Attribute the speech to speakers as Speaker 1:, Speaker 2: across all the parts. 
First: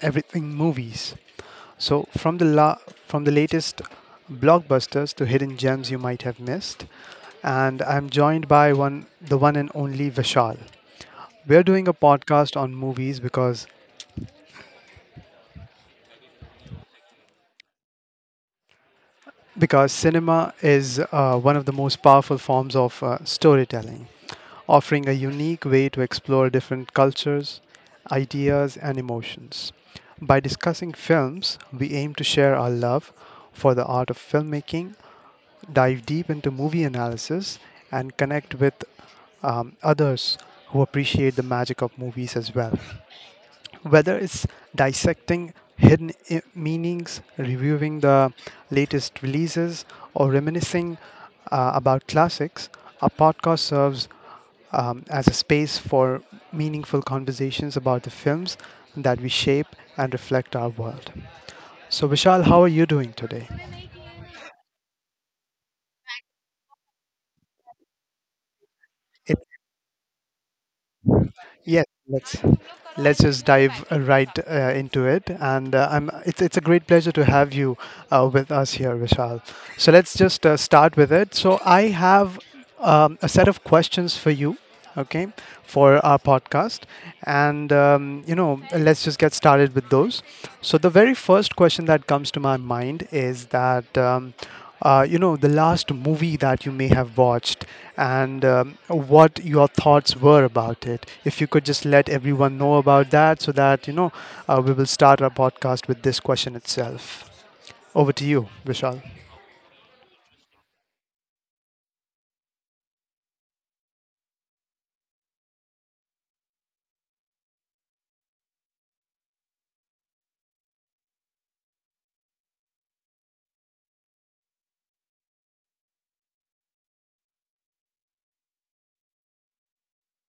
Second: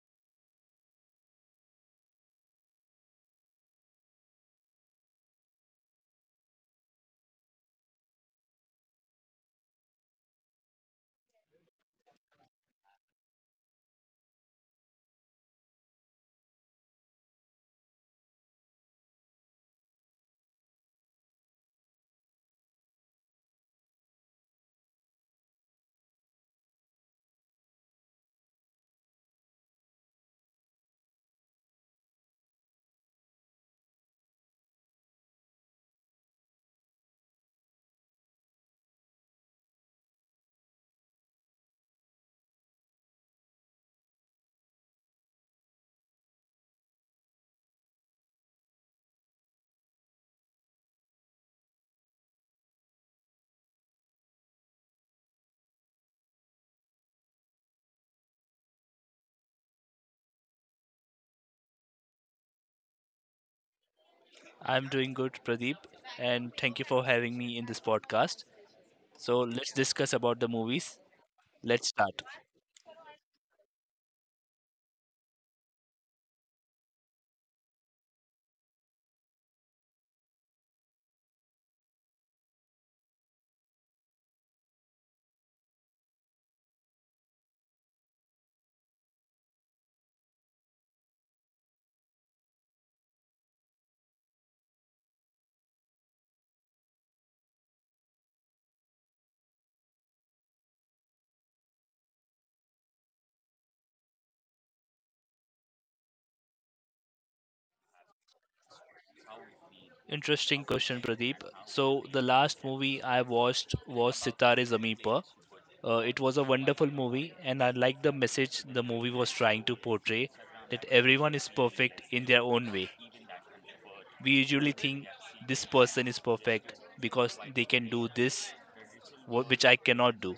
Speaker 1: everything movies. So from the la- from the latest blockbusters to hidden gems you might have missed, and I'm joined by one the one and only Vishal. We're doing a podcast on movies because cinema is one of the most powerful forms of storytelling. Offering a unique way to explore different cultures, ideas, and emotions. By discussing films, we aim to share our love for the art of filmmaking, dive deep into movie analysis, and connect with others who appreciate the magic of movies as well. Whether it's dissecting hidden meanings, reviewing the latest releases, or reminiscing about classics, our podcast serves as a space for meaningful conversations about the films that we shape and reflect our world. So, Vishal, how are you doing today?
Speaker 2: I'm doing good, Pradeep, and thank you for having me in this podcast. So let's discuss about the movies.
Speaker 1: Yes,
Speaker 2: Let's start.
Speaker 1: let's just dive right into it. And I'm it's a great pleasure to have you with us here, Vishal. So let's just start with it. So I have a set of questions for you, okay, for our podcast, and you know let's just get started with those. So the very first question that comes to my mind is that. You know the last movie that you may have watched and what your thoughts were about it, if you could just let everyone know about that, so that you know we will start our podcast with this question itself. Over to you, Vishal.
Speaker 2: Interesting question, Pradeep. So the last movie I watched was Sitare Zameen Par. It was a wonderful movie, and I liked the message the movie was trying to portray that everyone is perfect in their own way. We usually think this person is perfect because they can do this, which I cannot do.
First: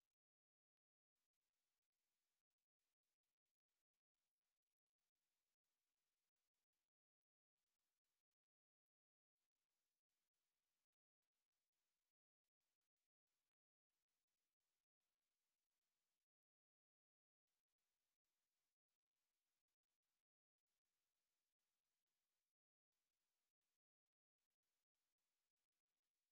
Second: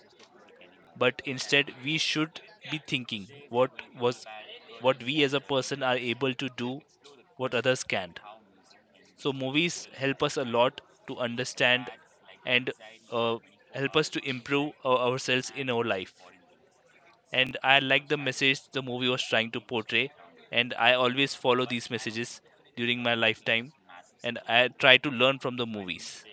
Speaker 2: But instead we should be thinking was what we as a person are able to do, what others can't. So movies help us a lot to understand, and uh, help us to improve ourselves in our life. And I like the message the movie was trying to portray, and I always follow these messages during my lifetime, and I try to learn from the movies.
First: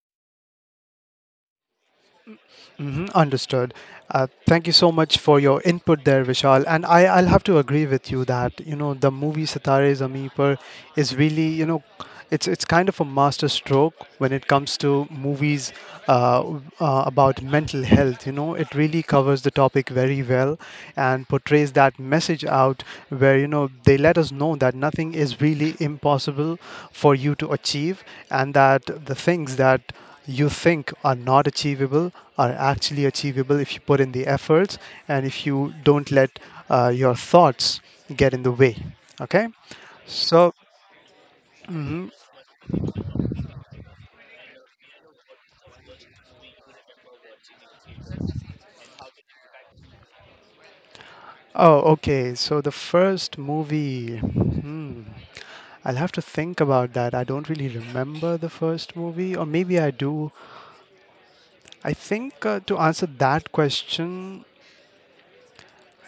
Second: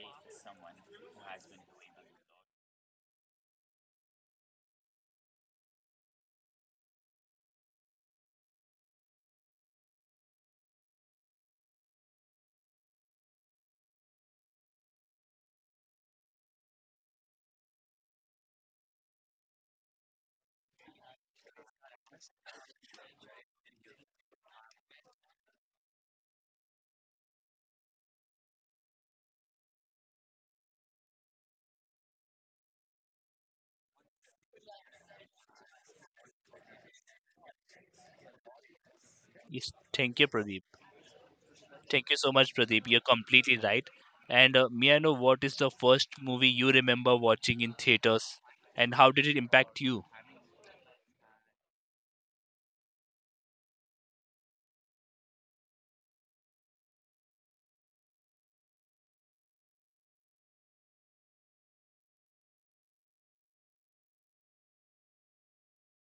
Speaker 1: Hmm, understood. Thank you so much for your input there, Vishal. And I'll have to agree with you that you know the movie Sitare Zameen Par is really, you know, it's kind of a master stroke when it comes to movies about mental health. You know, it really covers the topic very well and portrays that message out, where you know they let us know that nothing is really impossible for you to achieve, and that the things that you think are not achievable are actually achievable if you put in the efforts and if you don't let your thoughts get in the way. Okay,
Speaker 2: Yes, thank you,
Speaker 1: so
Speaker 2: Pradeep. Thank
Speaker 1: mhm.
Speaker 2: you so much, Pradeep. You're completely right. And may I know what is the first movie you remember watching in theaters, and how did it impact you?
Speaker 1: Oh, okay. So the first movie, hmm. I'll have to think about that. I don't really remember the first movie, or maybe I do. I think to answer that question,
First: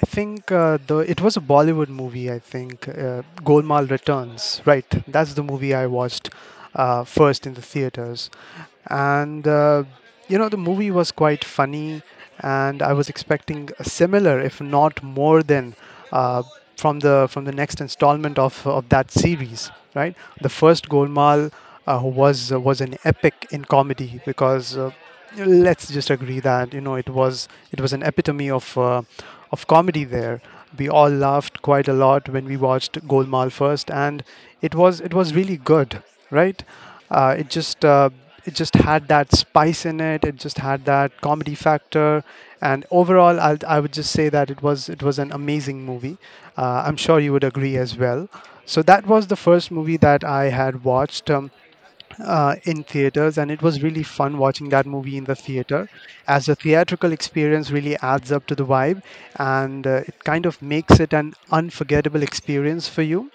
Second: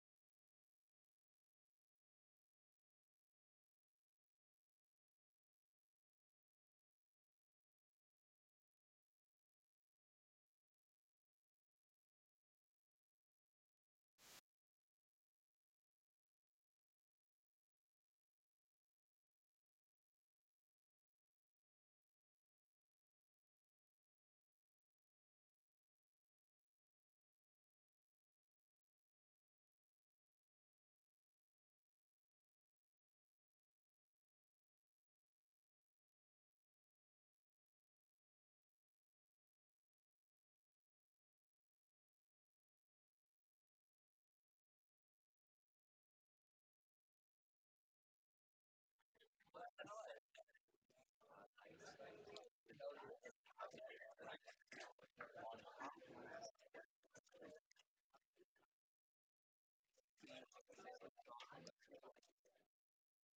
Speaker 1: I think the it was a Bollywood movie. I think Golmaal Returns. Right, that's the movie I watched first in the theaters, and you know the movie was quite funny, and I was expecting a similar if not more than uh, from the next installment of that series. Right, the first Golmaal was an epic in comedy because let's just agree that you know it was an epitome of comedy there. We all laughed quite a lot when we watched Golmaal first, and it was really good, right? Uh, it just uh, it just had that spice in it. It just had that comedy factor, and overall, I would just say that it was an amazing movie. I'm sure you would agree as well. So that was the first movie that I had watched in theaters, and it was really fun watching that movie in the theater, as the theatrical experience really adds up to the vibe, and it kind of makes it an unforgettable experience for you.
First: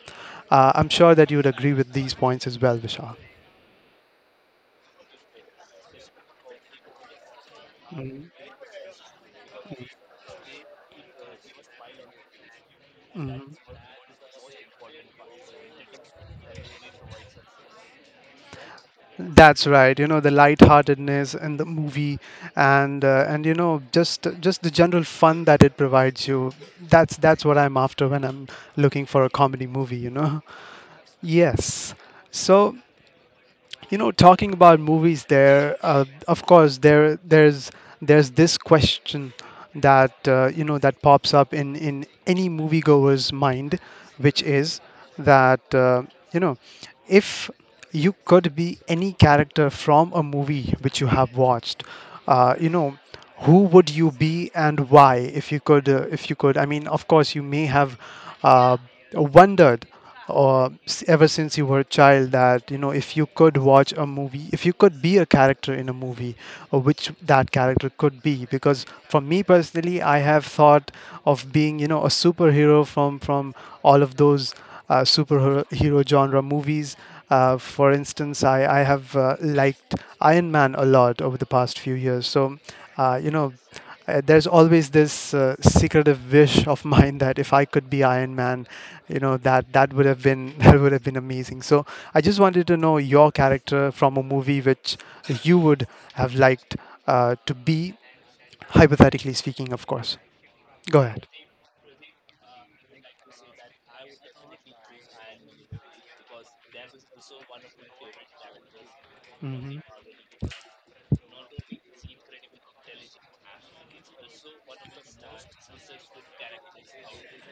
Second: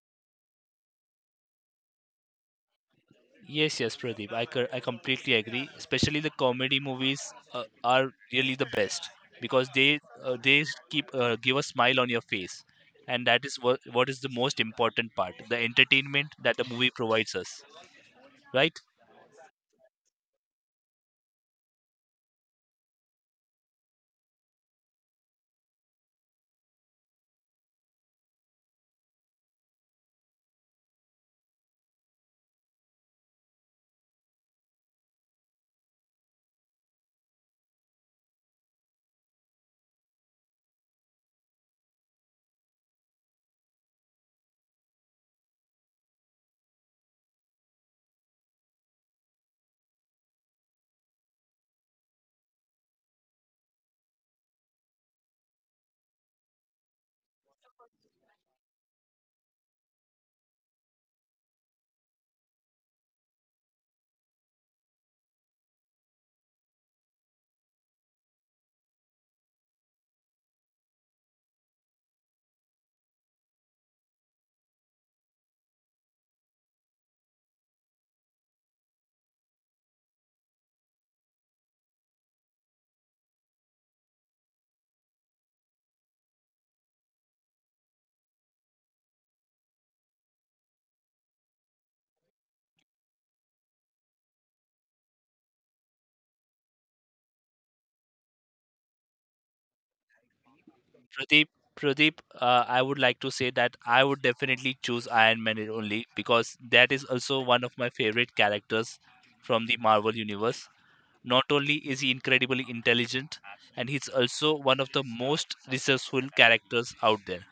Speaker 1: I'm sure that you would agree with these points as well, Vishal.
Speaker 2: Yes, yes, Pradeep. I completely agree. Especially the comedy movies are
Speaker 1: Mm,
Speaker 2: really the best, because they keep give a smile on your face, and that is
Speaker 1: mm.
Speaker 2: what is the most important part. The entertainment that the movie provides us, right?
Speaker 1: That's right. You know, the lightheartedness in the movie, and you know just the general fun that it provides you. That's what I'm after when I'm looking for a comedy movie. You know. Yes. So you know, talking about movies, there of course there's this question that you know that pops up in any moviegoer's mind, which is that you know, if you could be any character from a movie which you have watched, you know, who would you be and why? If you could, I mean of course you may have uh, wondered ever since you were a child, that you know, if you could watch a movie, if you could be a character in a movie, which that character could be. Because for me personally, I have thought of being you know a superhero from all of those superhero genre movies. For instance, I have liked Iron Man a lot over the past few years. So, uh, you know, there's always this secretive wish of mine that if I could be Iron Man, you know, that that would have been that would have been amazing. So I just wanted to know your character from a movie which you would have liked to be, hypothetically speaking, of course. Go ahead.
Speaker 2: Pradeep, Pradeep, I would like to say that I would definitely choose Iron Man only because that is also one of my favorite characters from the
Speaker 1: Mm-hmm.
Speaker 2: Marvel universe. Not only is he incredibly intelligent, and he's also one of the most resourceful characters out there.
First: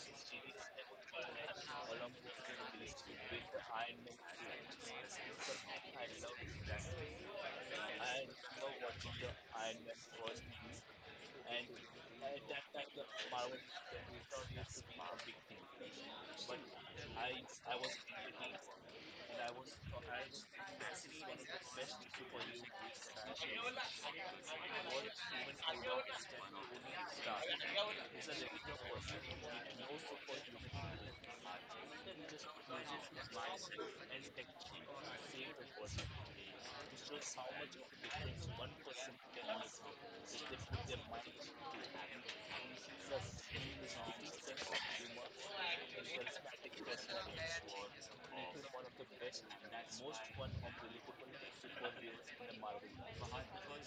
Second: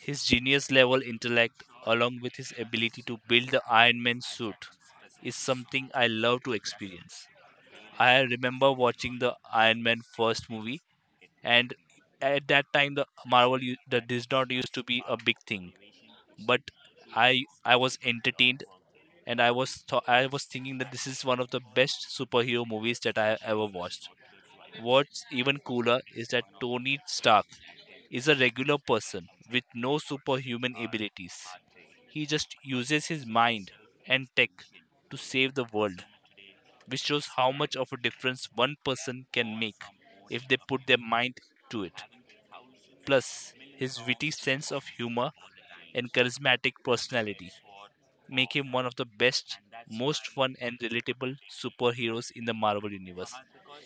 Speaker 2: His genius level intellect, along with his ability to build the Iron Man suit, is something I love to experience. I remember watching the Iron Man first movie, and at that time the Disney, not used to be a big thing, but I was entertained, and I was thinking that this is one of the best superhero movies that I have ever watched. What's even cooler is that Tony Stark is a regular person with no superhuman abilities. He just uses his mind and tech to save the world, which shows how much of a difference one person can make if they put their mind to it. Plus, his witty sense of humor and charismatic personality make him one of the best, most fun, and relatable superheroes in the Marvel Universe.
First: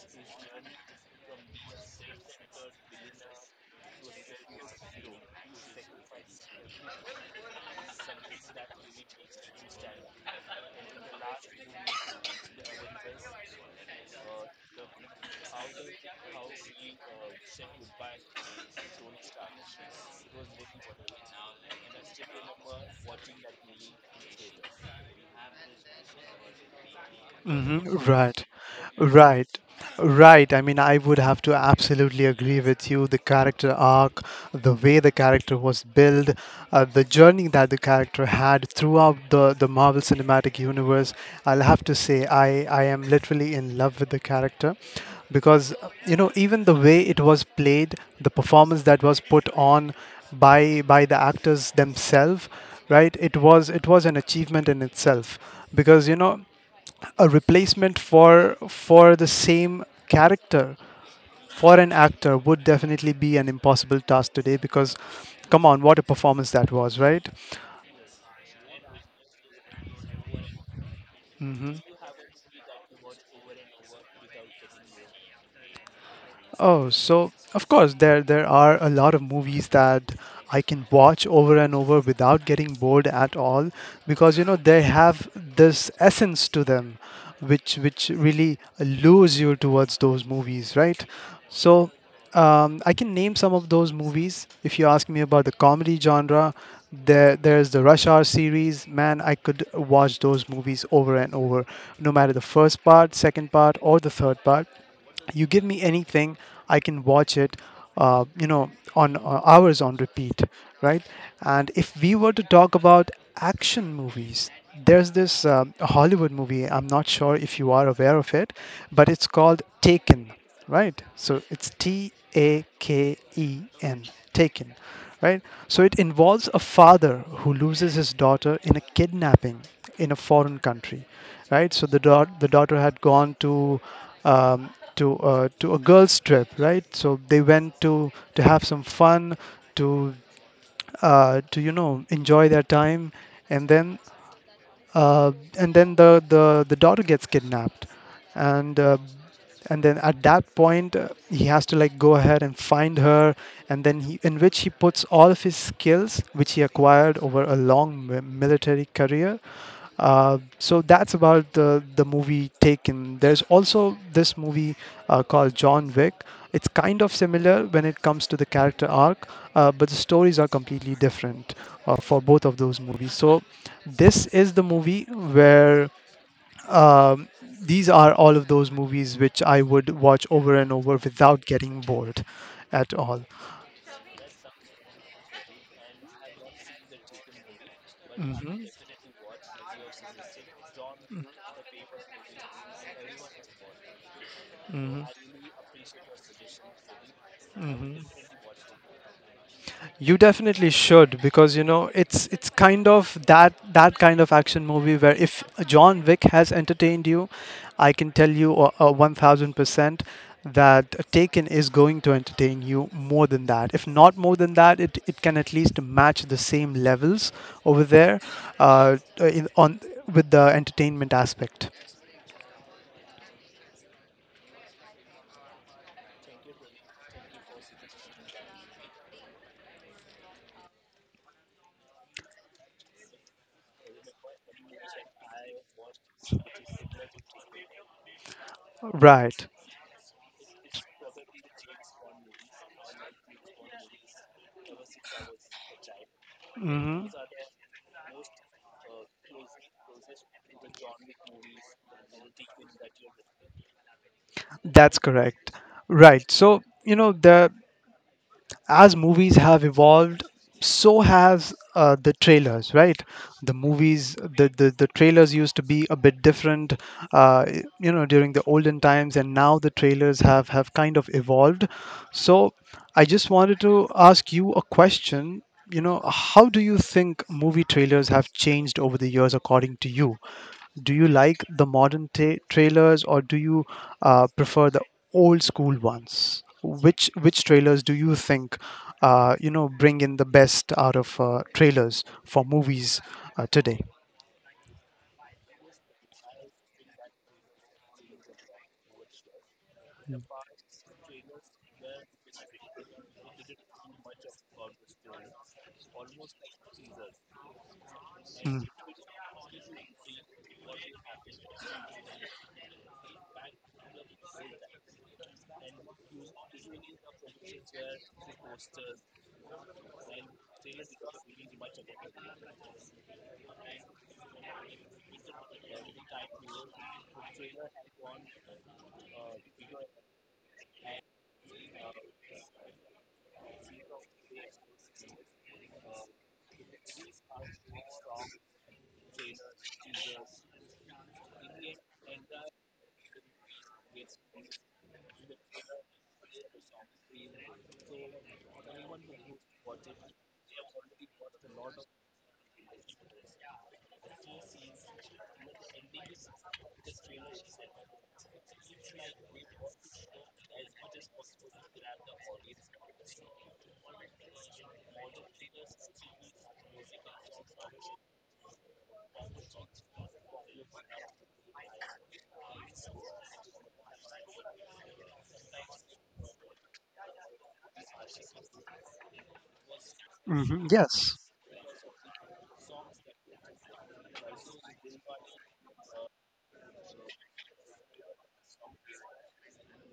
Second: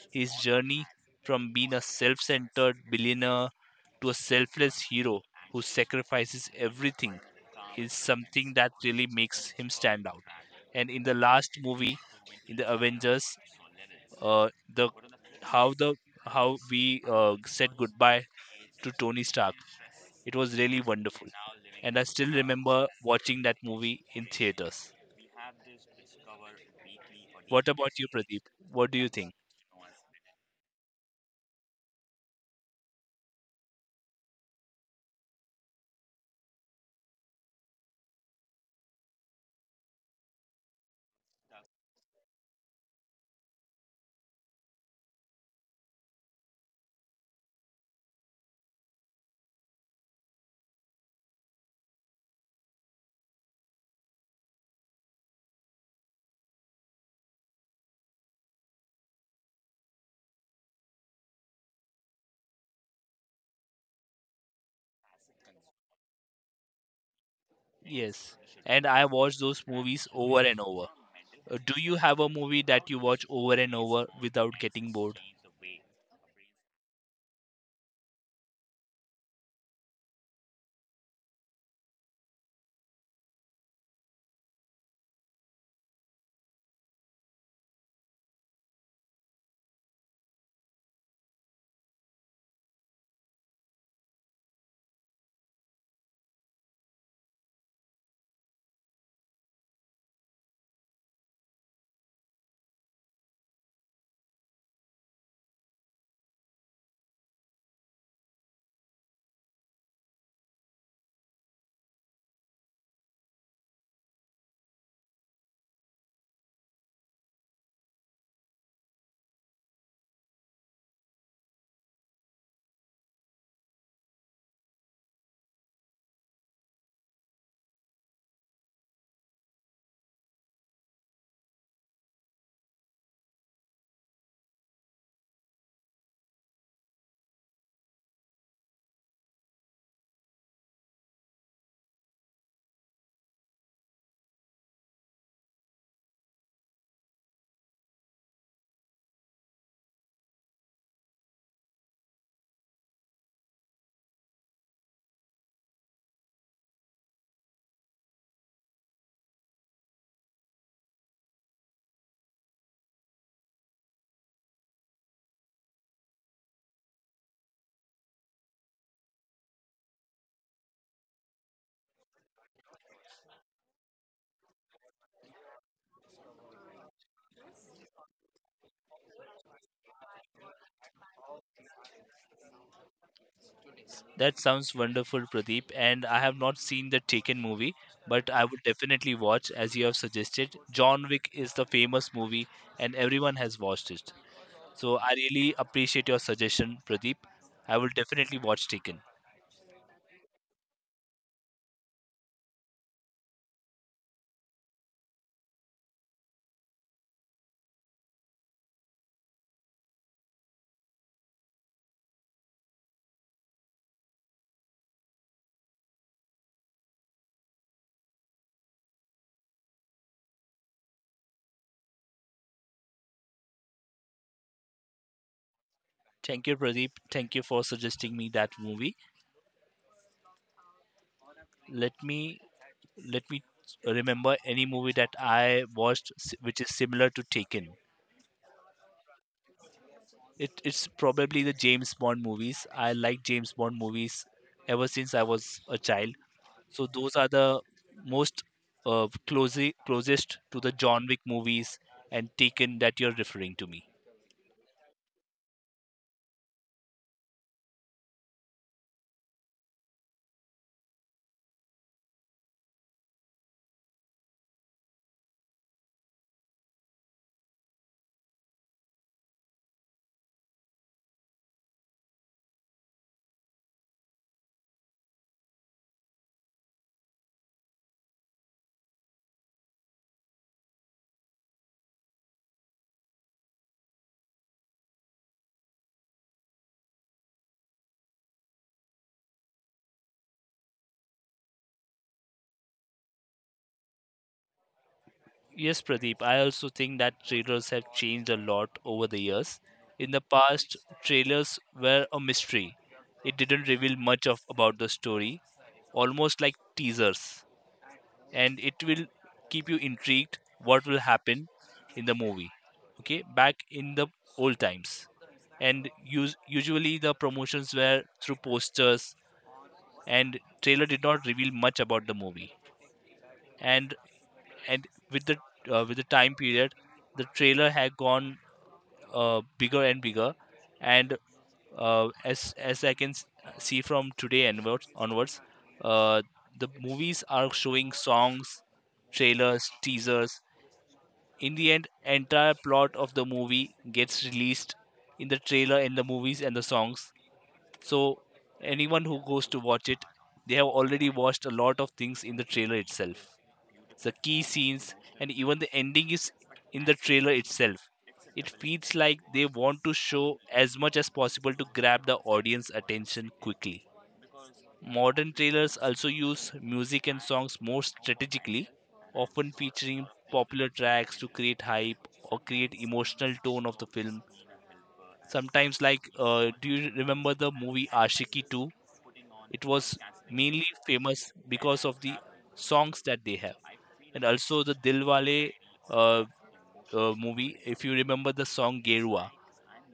Speaker 2: His journey from being a self centered billionaire to a selfless hero who sacrifices everything is something that really makes him stand out. And in the last movie, in the Avengers, uh, the the how we said goodbye to Tony Stark. It was really wonderful, and I still remember watching that movie in theaters. What
Speaker 1: Hmm.
Speaker 2: about you, Pradeep?
Speaker 1: Right,
Speaker 2: What do you think?
Speaker 1: right, right. I mean, I would have to absolutely agree with you. The character arc, the way the character was built, the journey that the character had throughout the Marvel Cinematic Universe. I'll have to say, I am literally in love with the character because, you know, even the way it was played, the performance that was put on by the actors themselves, right? It was an achievement in itself, because you know a replacement for the same character for an actor would definitely be an impossible task today, because come on, what a performance that was, right?
Speaker 2: Yes, and I watch those movies over and over. Do you have a movie that you watch over and over without getting bored?
Speaker 1: Oh, so of course there are a lot of movies that I can watch over and over without getting bored at all, because you know they have this essence to them which really lures you towards those movies, right? So I can name some of those movies. If you ask me about the comedy genre, there's the Rush Hour series. Man, I could watch those movies over and over, no matter the first part, second part, or the third part. You give me anything, I can watch it you know on hours on repeat, right? And if we were to talk about action movies, there's this Hollywood movie. I'm not sure if you are aware of it, but it's called Taken. Right, so it's T A K E N, Taken, right? So it involves a father who loses his daughter in a kidnapping in a foreign country. Right, so the daughter had gone to um, to a girls trip, right? So they went to have some fun, to to you know enjoy their time, and then uh, and then the daughter gets kidnapped, and uh, and then at that point he has to like go ahead and find her, and then he, in which he puts all of his skills which he acquired over a long military career. So that's about the movie Taken. There's also this movie called John Wick. It's kind of similar when it comes to the character arc, but the stories are completely different for both of those movies. So this is the movie where um, these are all of those movies which I would watch over and over without getting bored at all.
Speaker 2: That sounds wonderful, Pradeep. And I have not seen the Taken movie, but I would
Speaker 1: Hmm.
Speaker 2: definitely watch as you have suggested. John Wick is the famous movie, and everyone has watched it. So
Speaker 1: Hmm.
Speaker 2: I really appreciate your suggestion, Pradeep. I will
Speaker 1: Hmm.
Speaker 2: definitely watch Taken.
Speaker 1: You definitely should, because you know it's kind of that that kind of action movie where if John Wick has entertained you, I can tell you one thousand percent that Taken is going to entertain you more than that. If not more than that, it can at least match the same levels over there, on with the entertainment aspect.
Speaker 2: Thank you, Pradeep. Thank you for suggesting me that movie. Let me let me remember any movie that I watched s- which is similar to Taken.
Speaker 1: Right.
Speaker 2: It it's probably the James Bond movies. I like James Bond movies ever since I was a child. So
Speaker 1: Hmm.
Speaker 2: those are the most closely closest to the John Wick movies and Taken that you're referring to me.
Speaker 1: That's correct. Right. So, you know, the as movies have evolved, so has the trailers, right? The movies, the trailers used to be a bit different uh, you know during the olden times, and now the trailers have kind of evolved. So I just wanted to ask you a question. You know, how do you think movie trailers have changed over the years, according to you? Do you like the modern ta trailers, or do you prefer the old school ones? Which trailers do you think, you know, bring in the best out of trailers for movies today?
Speaker 2: Yes, Pradeep. I also think that trailers have changed a lot over the years. In the past, trailers were a mystery. It didn't reveal much of about the story, almost like teasers. And
Speaker 1: Mm,
Speaker 2: it will keep you intrigued what will happen in the movie, okay, back in the old times. And usually the promotions were through posters, and trailer did not reveal much about the movie. And and with the with the time period, the trailer had gone bigger and bigger. And as I can s- see from today onwards, uh, the movies are showing songs, trailers, teasers. In the end, entire plot of the movie gets released in the trailer, in the movies and the songs. So anyone who goes to watch it, they have already watched a lot of things in the trailer itself, the key scenes, and even the ending is in the trailer itself. It feels like they want to show as much as possible to grab the audience attention quickly. Modern trailers also use music and songs more strategically, often featuring popular tracks to create hype or create emotional tone of the film. Sometimes like do you remember the movie Ashiki 2? It was mainly
Speaker 1: hmm, yes.
Speaker 2: famous because of the songs that they have. And also the Dilwale uh, movie. If you remember the song Gerua,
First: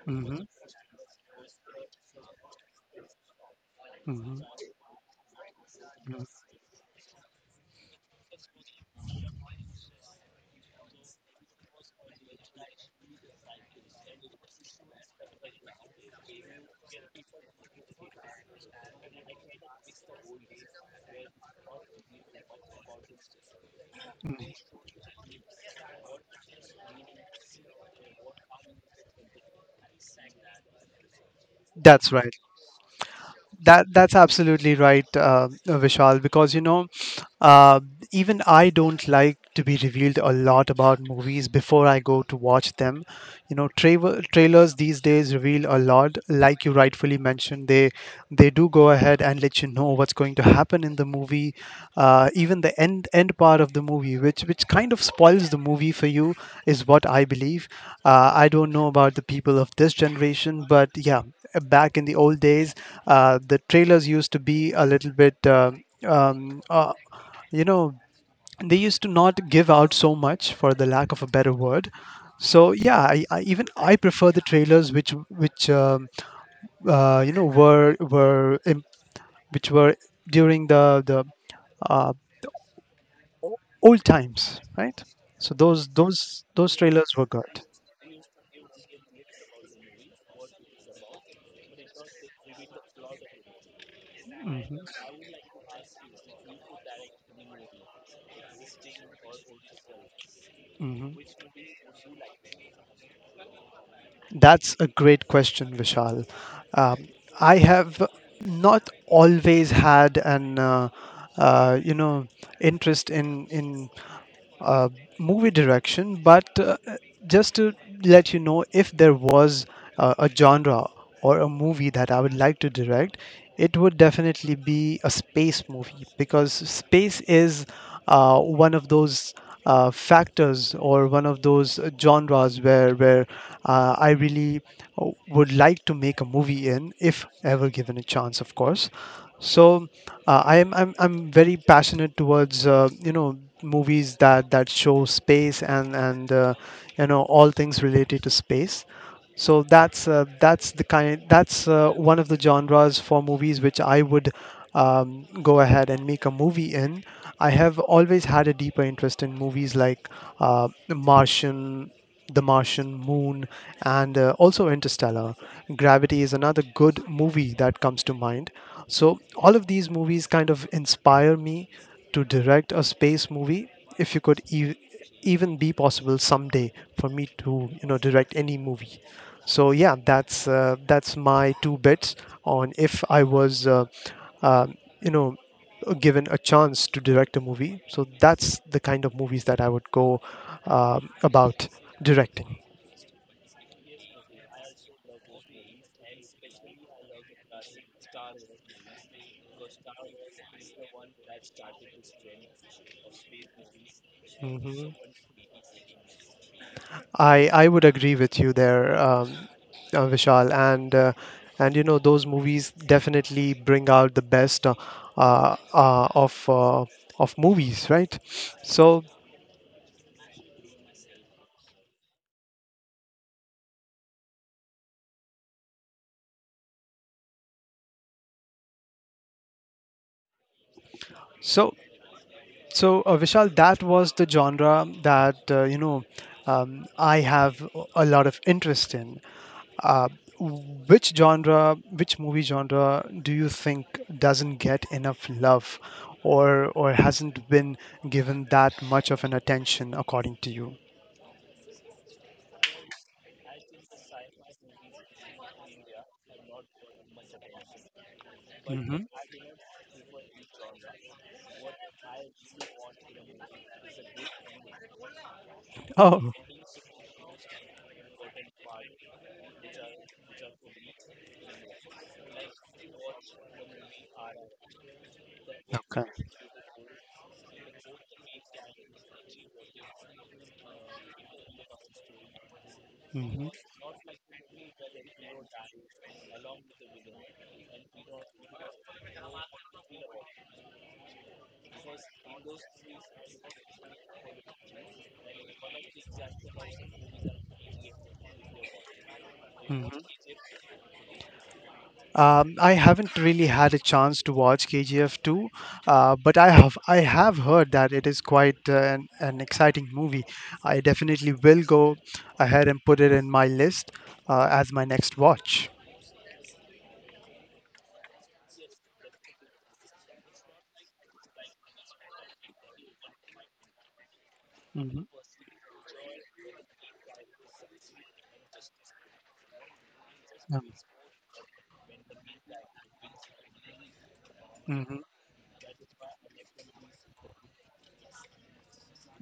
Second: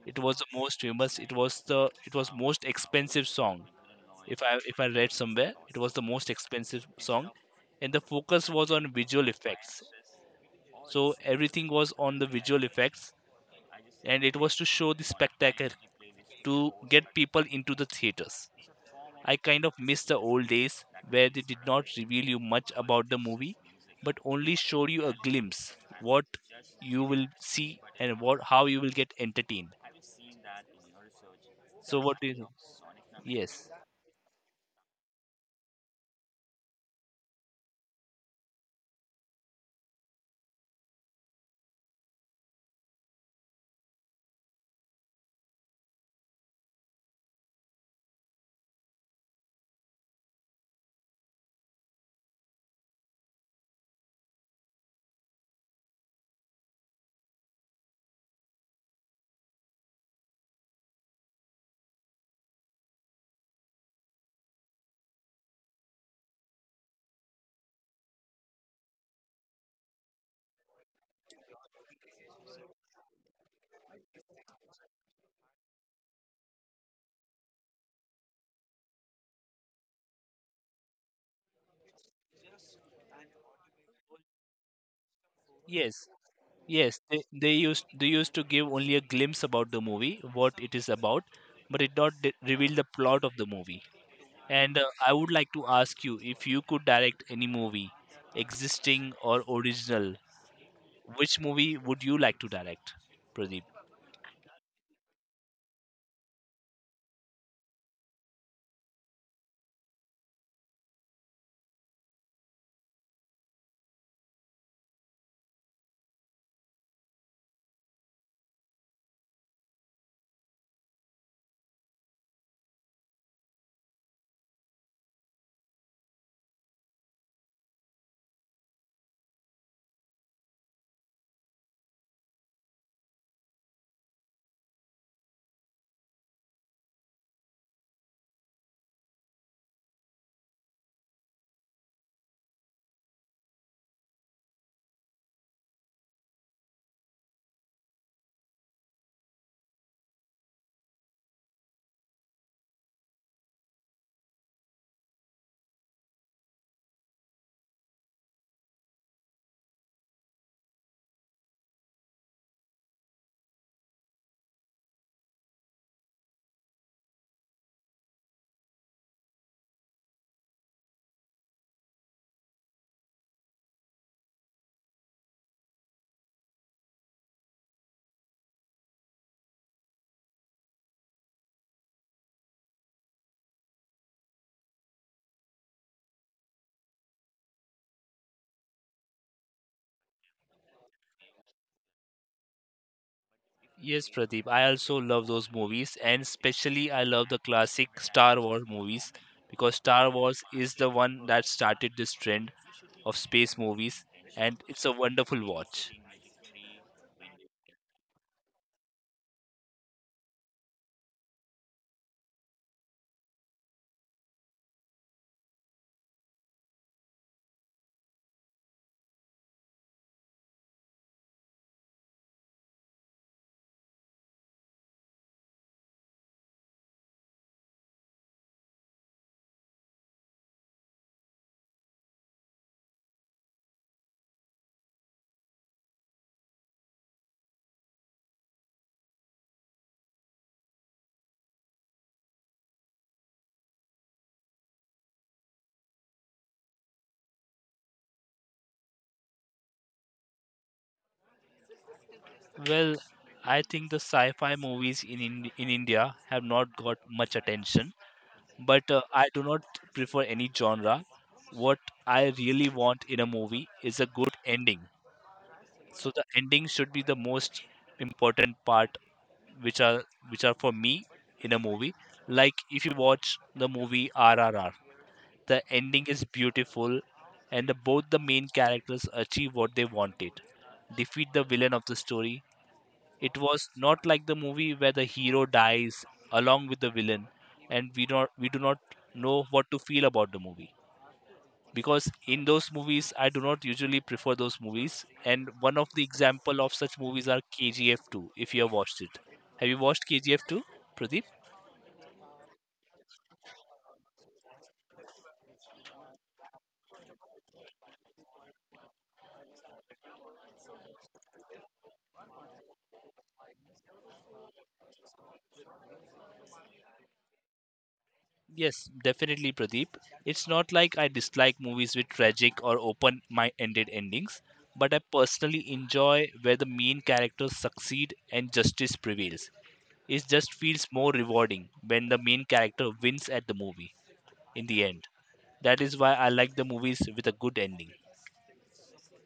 Speaker 2: it was
Speaker 1: Hmm.
Speaker 2: the most famous. It was the it was most expensive song.
Speaker 1: Hmm.
Speaker 2: If I read somewhere, it was the most expensive song, and the focus was on visual effects. So everything was on the visual effects, and it was to show the spectacle to get people into the theaters. I kind of miss the old days where they did not reveal you much about the movie, but only showed you a glimpse what you will see and what how you will get entertained. So
Speaker 1: That's
Speaker 2: what
Speaker 1: right.
Speaker 2: is yes,
Speaker 1: That that's absolutely right, Vishal. Because you know, Uh, even I don't like to be revealed a lot about movies before I go to watch them. You know, trailers these days reveal a lot. Like you rightfully mentioned, they do go ahead and let you know what's going to happen in the movie, even the end part of the movie, which kind of spoils the movie for you, is what I believe. I don't know about the people of this generation, but yeah, back in the old days, the trailers used to be a little bit. um, uh, you know they used to not give out so much, for the lack of a better word. So yeah, I prefer the trailers which you know were im- which were during the uh, o- old times, right? So those
Speaker 2: yes,
Speaker 1: those those
Speaker 2: yes.
Speaker 1: trailers were good.
Speaker 2: They used to give only a glimpse about the movie, what it is about, but it not reveal the plot of the movie. And
Speaker 1: Mhm,
Speaker 2: I would like to ask you, if you could direct any movie, existing or original,
Speaker 1: mhm.
Speaker 2: which movie would you like to direct, Pradeep?
Speaker 1: That's a great question, Vishal. Um, I have not always had an uh, you know interest in uh, movie direction, but just to let you know, if there was a genre or a movie that I would like to direct, it would definitely be a space movie because space is one of those factors, or one of those genres where I really would like to make a movie in, if ever given a chance, of course. So I'm very passionate towards movies that show space, and all things related to space. So that's the kind, that's one of the genres for movies which I would go ahead and make a movie in. I have always had a deeper interest in movies like Martian, The Martian, Moon, and also Interstellar. Gravity is another good movie that comes to mind. So all of these movies kind of inspire me to direct a space movie. If even be possible someday for me to, you know, direct any movie. So yeah, that's my two bits on if I was, uh, you know, given a chance to direct a movie. So that's the kind of movies that I would go about directing.
Speaker 2: Yes, Pradeep, I also love those movies, and especially I love the classic Star Wars movies, because Star Wars is the one that started this trend of space movies, and it's a
Speaker 1: Mm-hmm.
Speaker 2: wonderful watch.
Speaker 1: I would agree with you there, Vishal, and you know those movies definitely bring out the best uh, uh, of uh, of movies, right? So so so, Vishal, that was the genre that I have a lot of interest in. Uh, which genre, which movie genre do you think doesn't get enough love, or hasn't been given that much of an attention according to you?
Speaker 2: Well, I think the sci fi movies in India have not got much attention, but
Speaker 1: Hmm.
Speaker 2: I do not prefer any genre. What I really want in a movie is a good ending. So the
Speaker 1: Oh,
Speaker 2: ending should be the most important part, which are which are for me in a movie. Like if you watch the movie RRR, the ending is
Speaker 1: okay.
Speaker 2: beautiful, and the, both the main characters achieve what they wanted. Defeat the villain of the story. It
Speaker 1: Hmm.
Speaker 2: was not like the movie where the hero dies along with the villain, and we do not know what to feel about the movie, because in those movies I do not usually prefer those movies. And one of the example of such movies are KGF 2. If you have watched it, have you
Speaker 1: Hmm.
Speaker 2: watched KGF 2, Pradeep?
Speaker 1: I haven't really had a chance to watch KGF 2, but I have heard that it is quite an exciting movie. I definitely will go ahead and put it in my list as my next watch.
Speaker 2: Yes, definitely, Pradeep. It's not like I dislike movies with tragic or open ended endings, but I personally enjoy where the main characters succeed and justice prevails. It just feels
Speaker 1: Hmm.
Speaker 2: more rewarding when the main character wins at the movie in the end. That is why I like the movies with a good ending.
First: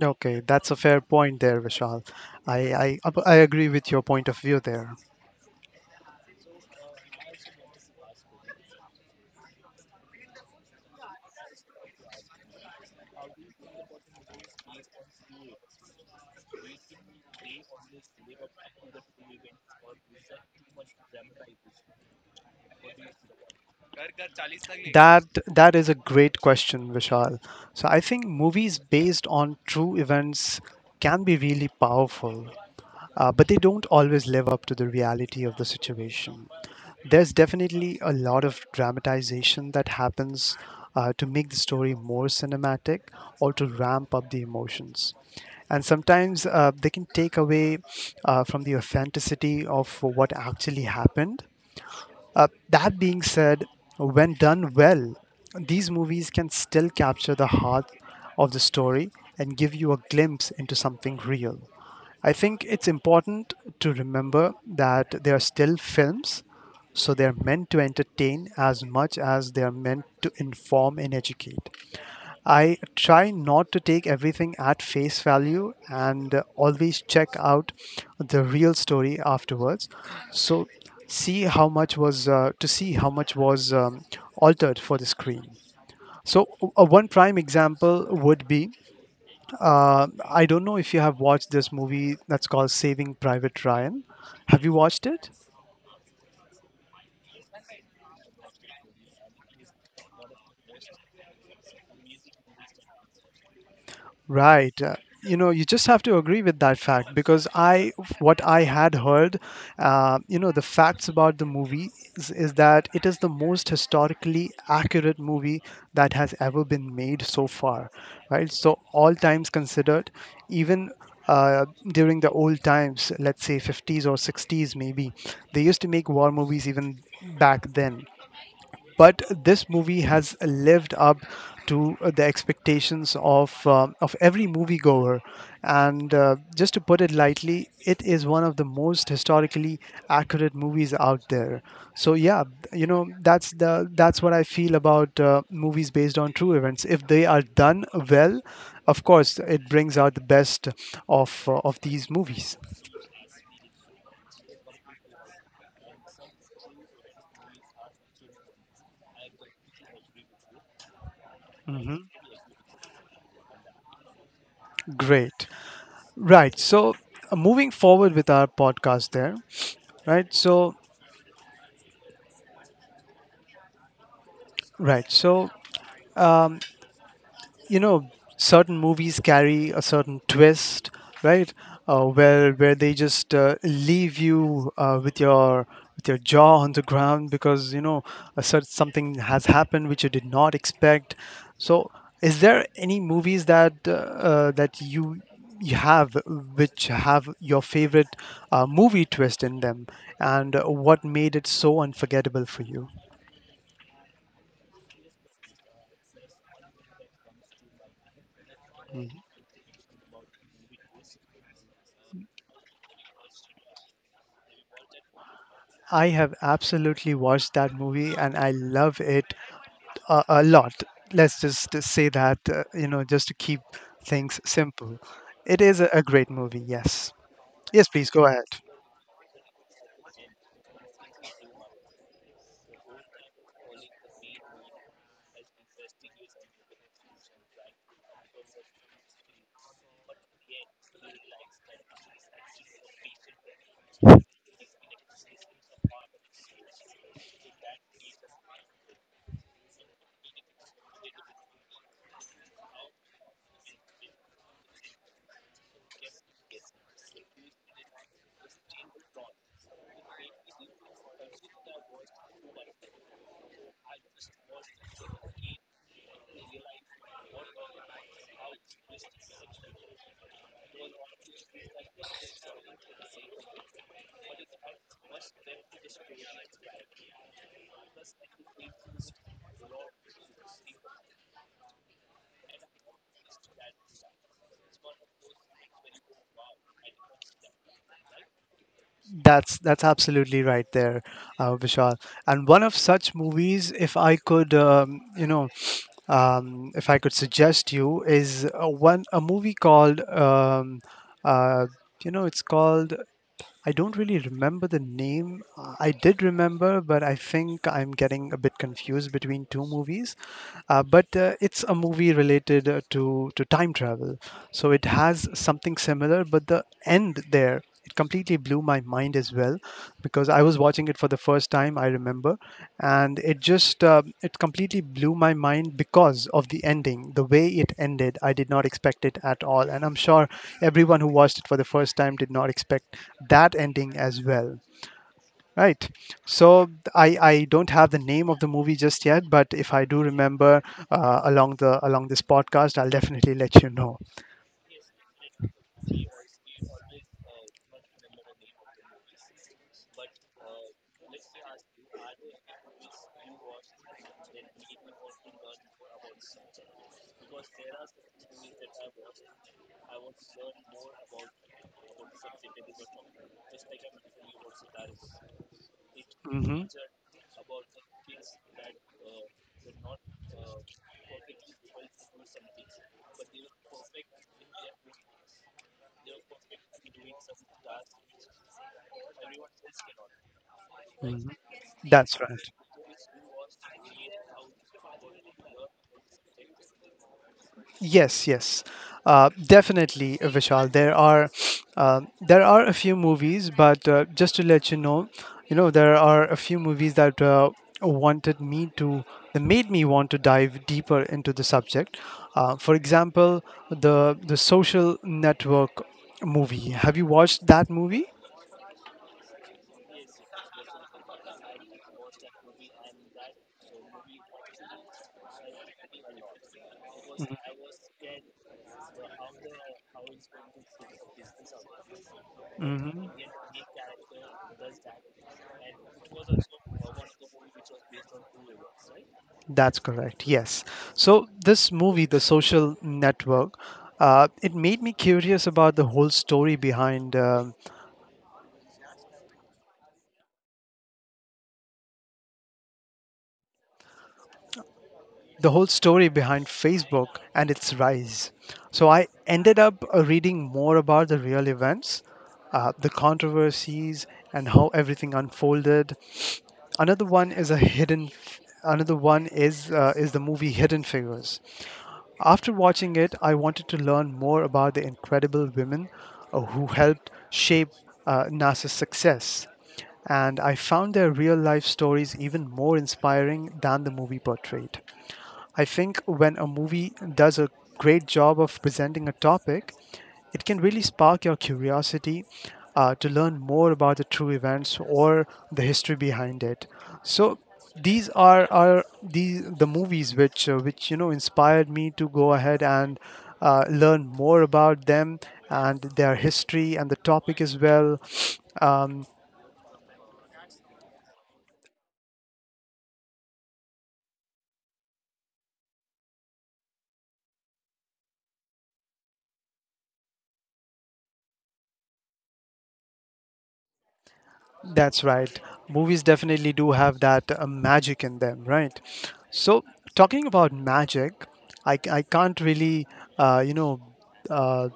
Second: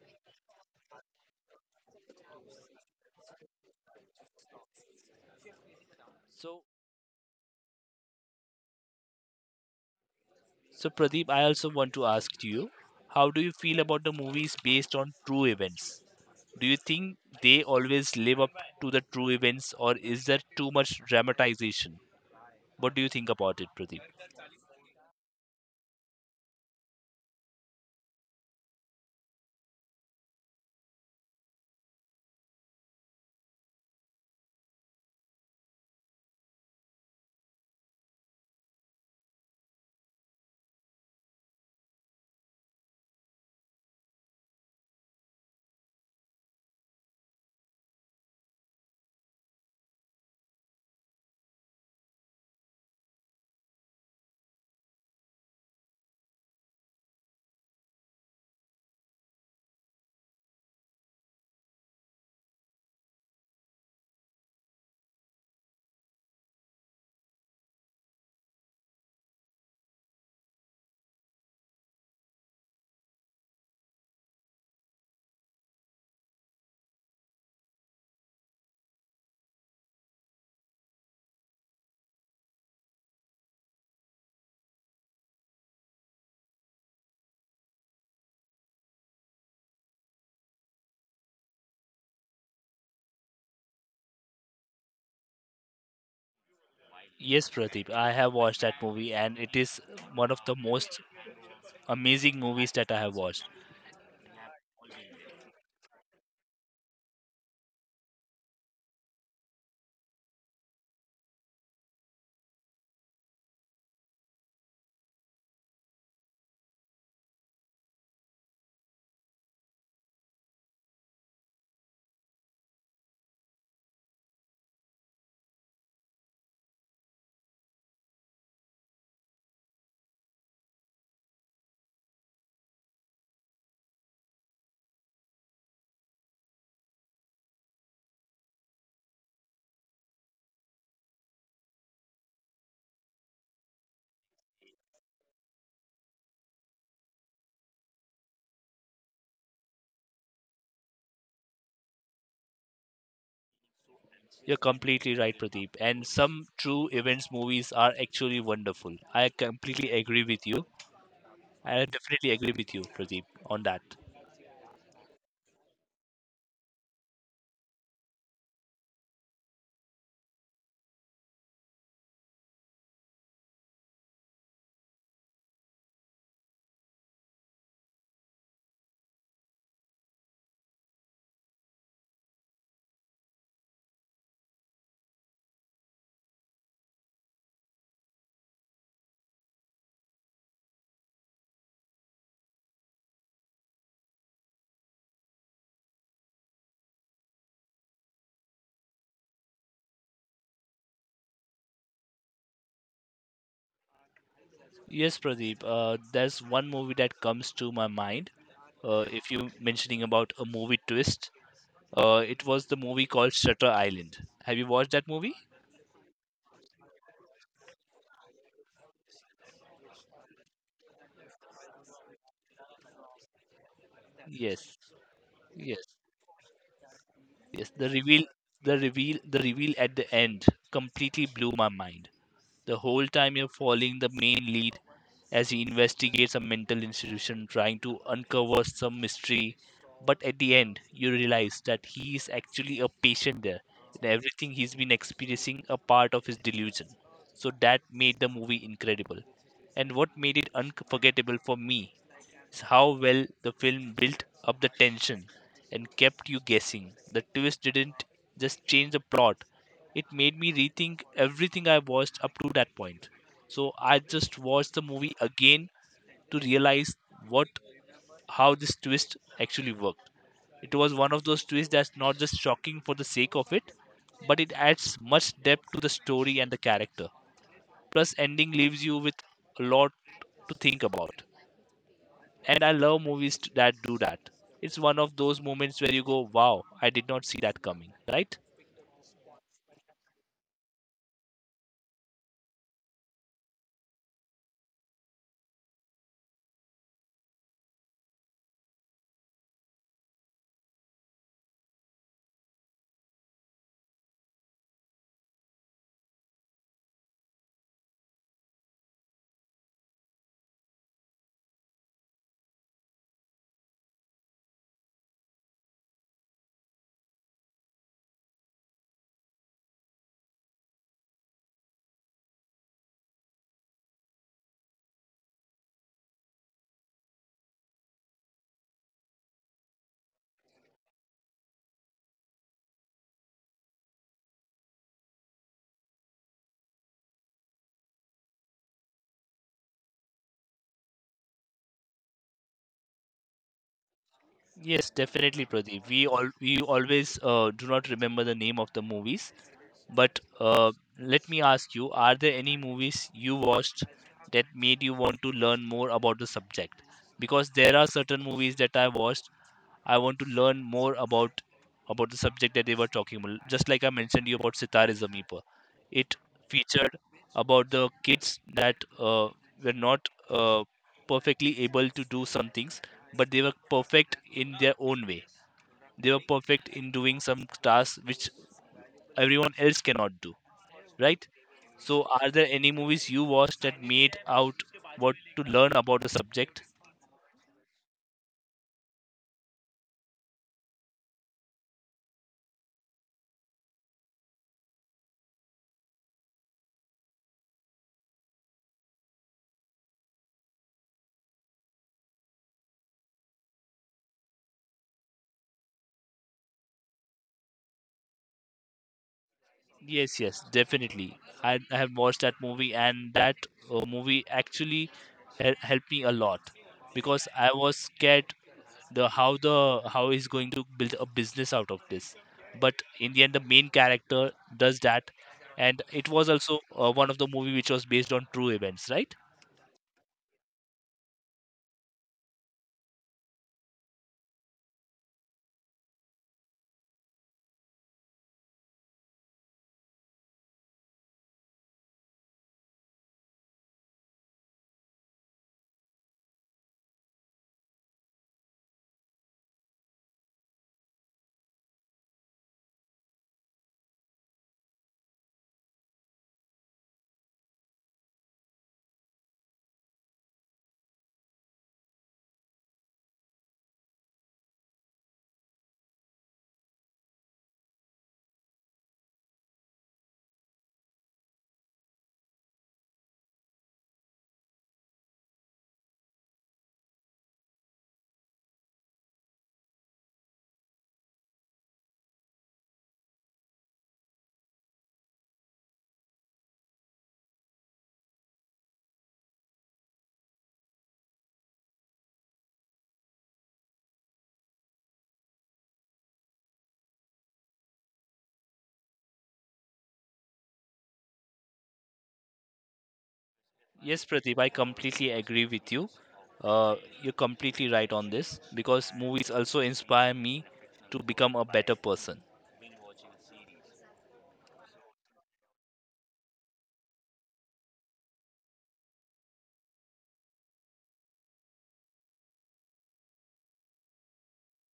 Speaker 1: Okay, that's a fair point there, Vishal. I agree with your point of view there.
Speaker 2: So so, Pradeep, I also want to ask you, how do you feel about the movies based on true events? Do you think they always live up to the true events, or is there too much dramatization? What do you think about it, Pradeep?
Speaker 1: That that is a great question, Vishal. So I think movies based on true events can be really powerful, but they don't always live up to the reality of the situation. There's definitely a lot of dramatization that happens to make the story more cinematic or to ramp up the emotions. And sometimes they can take away from the authenticity of what actually happened. That being said, when done well, these movies can still capture the heart of the story and give you a glimpse into something real. I think it's important to remember that they are still films, so they are meant to entertain as much as they are meant to inform and educate. I try not to take everything at face value, and always check out the real story afterwards. So see how much was to see how much was altered for the screen. So one prime example would be I don't know if you have watched this movie that's called Saving Private Ryan. Have you watched it?
Speaker 2: Yes, Pradeep, I have watched that movie, and it is one of the most amazing movies that I have watched.
Speaker 1: Right. You know, you just have to agree with that fact because what I had heard, you know, the facts about the movie is that it is the most historically accurate movie that has ever been made so far, right? So, all times considered, even uh, during the old times, let's say 50s or 60s, maybe, they used to make war movies even back then, but this movie has lived up to the expectations of every moviegoer. And just to put it lightly, it is one of the most historically accurate movies out there. So yeah, you know that's the that's what I feel about movies based on true events. If they are done well, of course, it brings out the best of these movies.
Speaker 2: You're completely right, Pradeep. And some true events movies are actually wonderful. I completely agree with you. I
Speaker 1: Hmm.
Speaker 2: definitely agree with you, Pradeep, on that.
Speaker 1: Great. Right. So moving forward with our podcast there, right? So right. So, um, you know, certain movies carry a certain twist, right? Where they just leave you with your jaw on the ground, because you know a certain something has happened which you did not expect. So, is there any movies that that you have which have your favorite movie twist in them, and what made it so unforgettable for you?
Speaker 2: Yes, Pradeep. There's one movie that comes to my mind. If you mentioning about a movie twist, it was the movie called Shutter Island. Have you watched that movie?
Speaker 1: I have absolutely watched that movie and I love it a lot. Let's just say that, just to keep things
Speaker 2: Yes.
Speaker 1: simple. It is
Speaker 2: Yes.
Speaker 1: a great movie, yes.
Speaker 2: Yes,
Speaker 1: Yes, please go ahead.
Speaker 2: the reveal at the end completely blew my mind. The whole time you're following the main lead as he investigates a mental institution trying to uncover some mystery, but at the end you realize that he is actually a patient there and everything he's been experiencing a part of his delusion. So that made the movie incredible. And what made it unforgettable for me is how well the film built up the tension and kept you guessing. The twist didn't just change the plot, it made me rethink everything I watched up to that point. So I just watched the movie again to realize what how this twist actually worked. It was one of those twists that's not just shocking for the sake of it, but it adds much depth to the story and the character. Plus ending leaves you with a lot to think about, and I love movies that do that. It's one of those moments where you go, "Wow, I did not see that coming." Right?
Speaker 1: That's absolutely right there, Vishal. And one of such movies, if I could, if I could suggest you, is one a movie called, uh, it's called... I don't really remember the name. I did remember, but I think I'm getting a bit confused between two movies. But it's a movie related to time travel, so it has something similar. But the end there, it completely blew my mind as well, because I was watching it for the first time. I remember, and it just it completely blew my mind because of the ending, the way it ended. I did not expect it at all, and I'm sure everyone who watched it for the first time did not expect that ending as well, right? So I don't have the name of the movie just yet, but if I do remember along this podcast, I'll definitely let you know.
Speaker 2: Yes, definitely, Pradeep. We always do not remember the name of the movies, but let me ask you, are there any movies you watched that made you want to learn more about the subject? Because there are certain movies that I watched, I want to learn more about the subject that they were talking about. Just like I mentioned you about Sitar is a Meeper. It
Speaker 1: Hmm.
Speaker 2: featured about the kids that were not perfectly able to do some things, but they were perfect in their own way. They were perfect in doing some tasks which everyone else cannot do, right? So,
Speaker 1: That's
Speaker 2: are
Speaker 1: right.
Speaker 2: there any movies you watched that made out what to learn about the subject?
Speaker 1: Yes, yes, definitely, Vishal. Uh, there are a few movies, but just to let you know there are a few movies that wanted me to that made me want to dive deeper into the subject. For example, the Social Network movie. Have you watched that movie?
Speaker 2: Yes, yes, definitely. I have watched that movie, and that movie actually helped me a lot because I was scared the how he's going to build a business out of this. But
Speaker 1: Mm-hmm.
Speaker 2: in the end, the main character does that, and it was also one of the movie which was based on true events, right?
Speaker 1: That's correct. Yes. So this movie, The Social Network, it made me curious about the whole story behind Facebook and its rise. So I ended up reading more about the real events, the controversies, and how everything unfolded. Another one is a hidden. Another one is the movie Hidden Figures. After watching it, I wanted to learn more about the incredible women who helped shape NASA's success, and I found their real life stories even more inspiring than the movie portrayed. I think when a movie does a great job of presenting a topic, it can really spark your curiosity to learn more about the true events or the history behind it. So these are the movies which, you know inspired me to go ahead and learn more about them and their history and the topic as well. Um,
Speaker 2: Yes, Pradeep, I completely agree with you. Uh, you're completely right on this because movies also inspire me to become a better person.
Speaker 1: That's right. Movies definitely do have that magic in them, right? So, talking about magic, I can't really, uh, you know, uh,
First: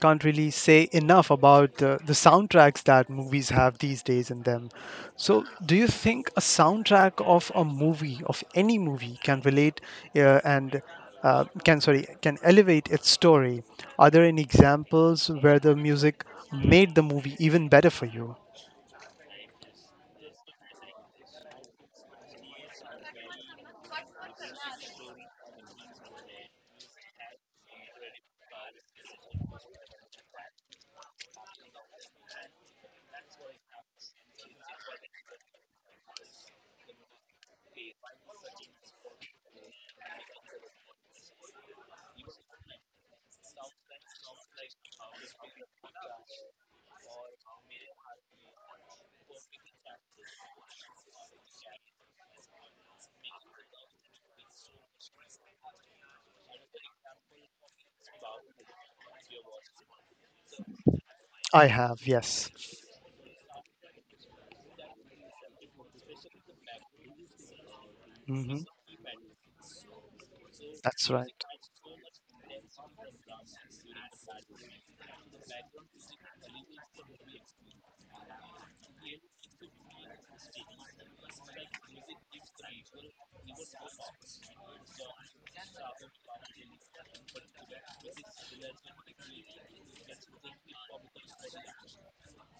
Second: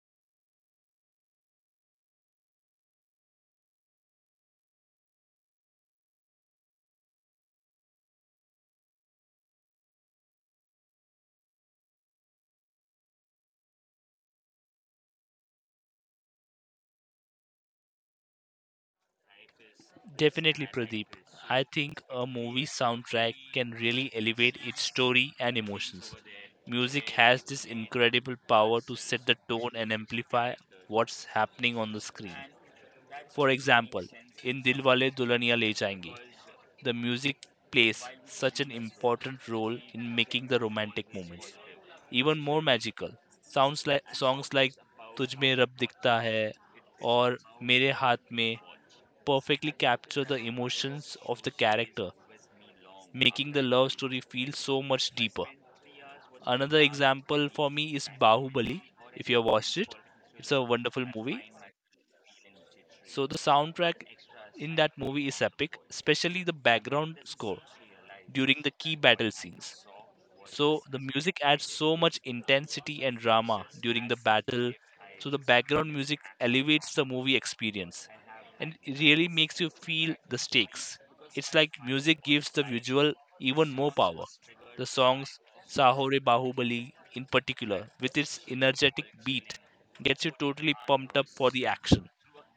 Speaker 1: can't really say enough about the soundtracks that movies have these days in them. So, do you think a soundtrack of a movie, of any movie, can relate and can sorry can elevate its story? Are there any examples where the music made the movie even better for you?
Speaker 2: Definitely, Pradeep. I think a movie soundtrack can really elevate its story and emotions. Music has this incredible power to set the tone and amplify what's happening on the screen. For example, in Dilwale Dulhaniya Le Jayenge, the music plays such an important role in making the romantic moments even more magical. Sounds like songs like Tujhme Rab Dikhta Hai or Mere Haath Mein perfectly capture the emotions of the character, making the love story feel so much deeper. Another example for me is Bahubali. If you have watched it, it's a wonderful movie.
Speaker 1: I have, yes.
Speaker 2: So the soundtrack in that movie is epic, especially the background score during
Speaker 1: Hmm.
Speaker 2: the key battle scenes. So the
Speaker 1: That's right.
Speaker 2: music adds so much intensity and drama during the battle. So the background music elevates the movie experience and it really makes you feel the stakes. It's like music gives the visual even more power. The songs Sahore Bahubali in particular, with its energetic beat, gets you totally pumped up for the action.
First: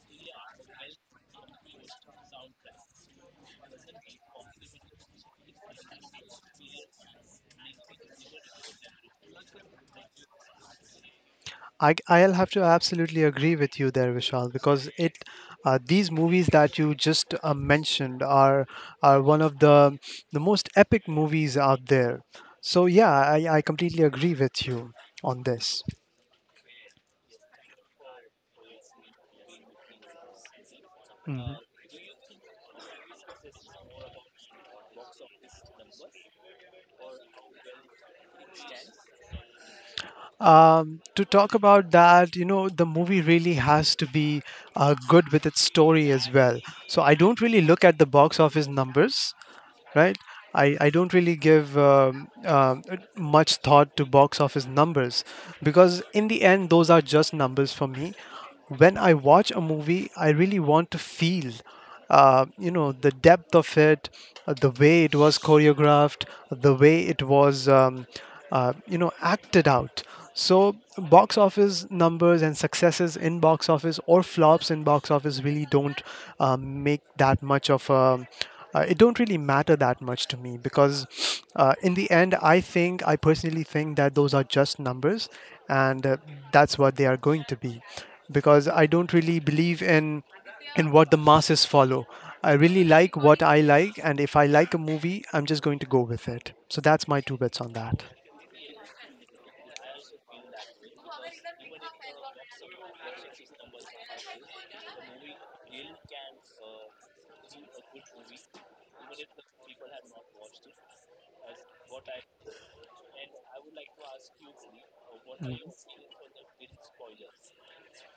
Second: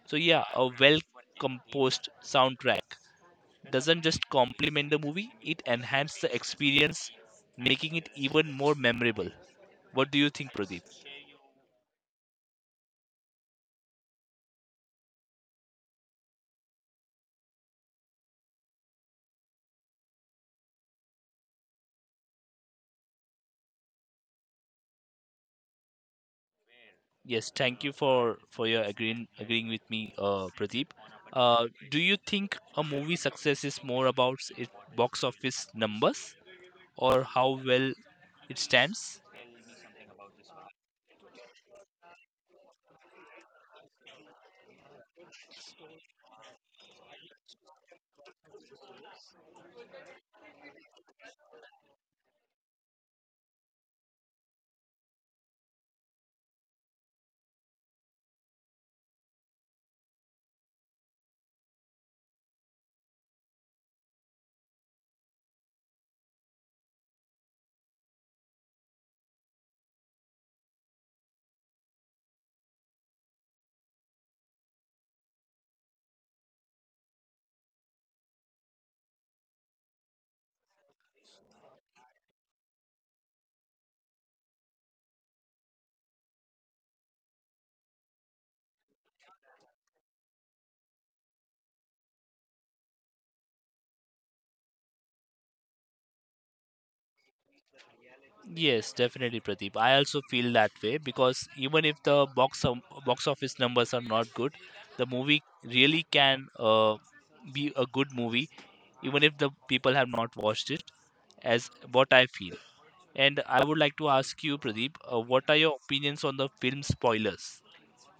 Speaker 2: So yeah, a well composed soundtrack doesn't just complement the movie, it enhances the experience, making it even more memorable. What do you think, Pradeep?
Speaker 1: I'll have to absolutely agree with you there, Vishal, because it these movies that you just mentioned are one of the most epic movies out there. So yeah, I completely agree with you on this.
Speaker 2: Yes, thank you for your agreeing with me, Pradeep.
Speaker 1: Mhm.
Speaker 2: Do you think a movie success is more about its box office numbers or how well it stands?
Speaker 1: To talk about that, you know, the movie really has to be good with its story as well. So I don't really look at the box office numbers. Right? I don't really give much thought to box office numbers because, in the end, those are just numbers for me. When I watch a movie, I really want to feel, the depth of it, the way it was choreographed, the way it was, acted out. So, box office numbers and successes in box office or flops in box office really don't make that much of a it don't really matter that much to me because in the end, I think I personally think that those are just numbers, and that's what they are going to be, because I don't really believe in what the masses follow. I really like what I like, and if I like a movie I'm just going to go with it. So that's my two bits on that.
Speaker 2: Yes, definitely, Pradeep. I also feel that way because even if the box office numbers are not good, the movie really can be a good movie, even if the people have not watched it, as what I feel. And I would like to ask you, Pradeep, what are your opinions on the film spoilers?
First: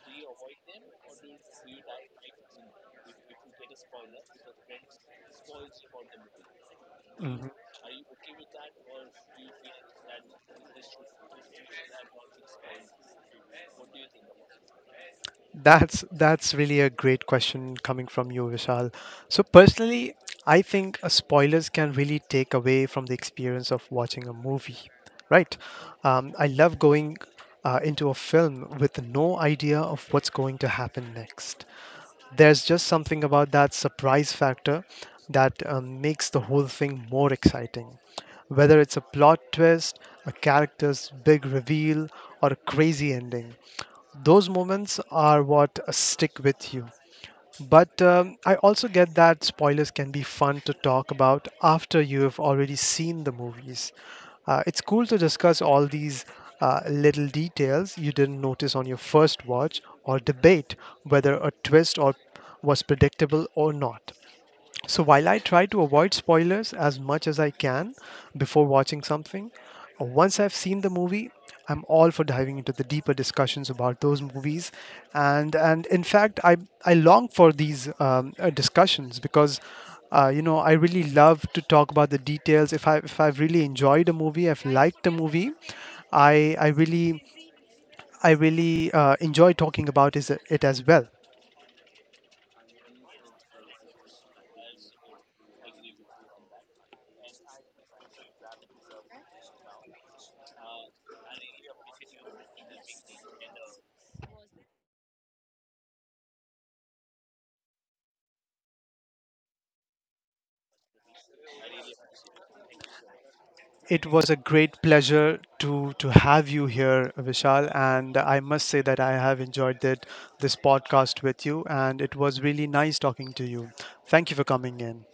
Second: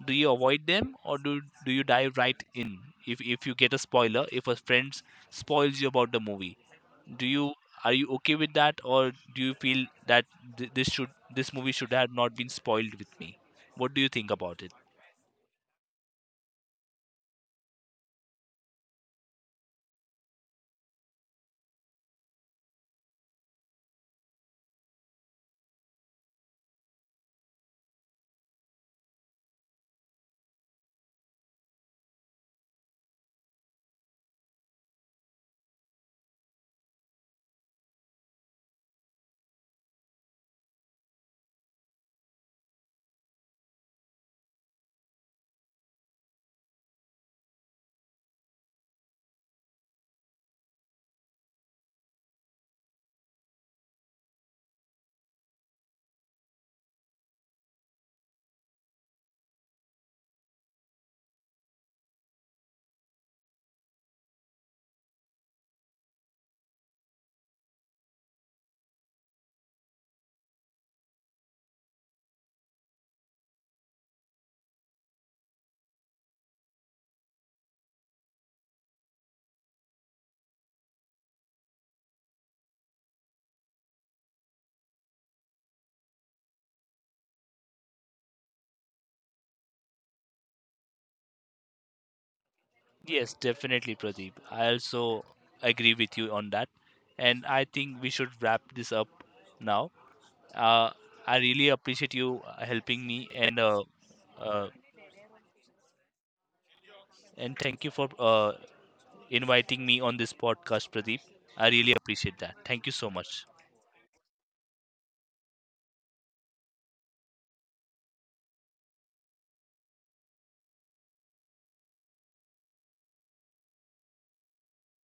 Speaker 2: Do you avoid them or do you dive right in? If you get a spoiler, if a friend spoils you about the movie, do
Speaker 1: Mm.
Speaker 2: you, are you okay with that, or do you feel that this should, this movie should have not been spoiled with me? What do you think about it?
Speaker 1: That's really a great question coming from you, Vishal. So personally, I think spoilers can really take away from the experience of watching a movie, right? I love going into a film with no idea of what's going to happen next. There's just something about that surprise factor that makes the whole thing more exciting. Whether it's a plot twist, a character's big reveal, or a crazy ending, those moments are what stick with you. But I also get that spoilers can be fun to talk about after you have already seen the movies. It's cool to discuss all these little details you didn't notice on your first watch, or debate whether a twist or was predictable or not. So while I try to avoid spoilers as much as I can before watching something, once I've seen the movie, I'm all for diving into the deeper discussions about those movies, and in fact, I long for these discussions because. You know, I really love to talk about the details. If I if I've really enjoyed a movie, I've liked a movie, I I really I really enjoy talking about is it as well.
Speaker 2: Yes, definitely, Pradeep. I also agree with you on that, and I think we should wrap this up now. uh, I really appreciate you helping me, uh, and thank you for inviting me on this podcast, Pradeep. I really appreciate that. Thank you so much.
Speaker 1: It was a great pleasure to have you here, Vishal, and I must say that I have enjoyed that this podcast with you, and it was really nice talking to you. Thank you for coming in.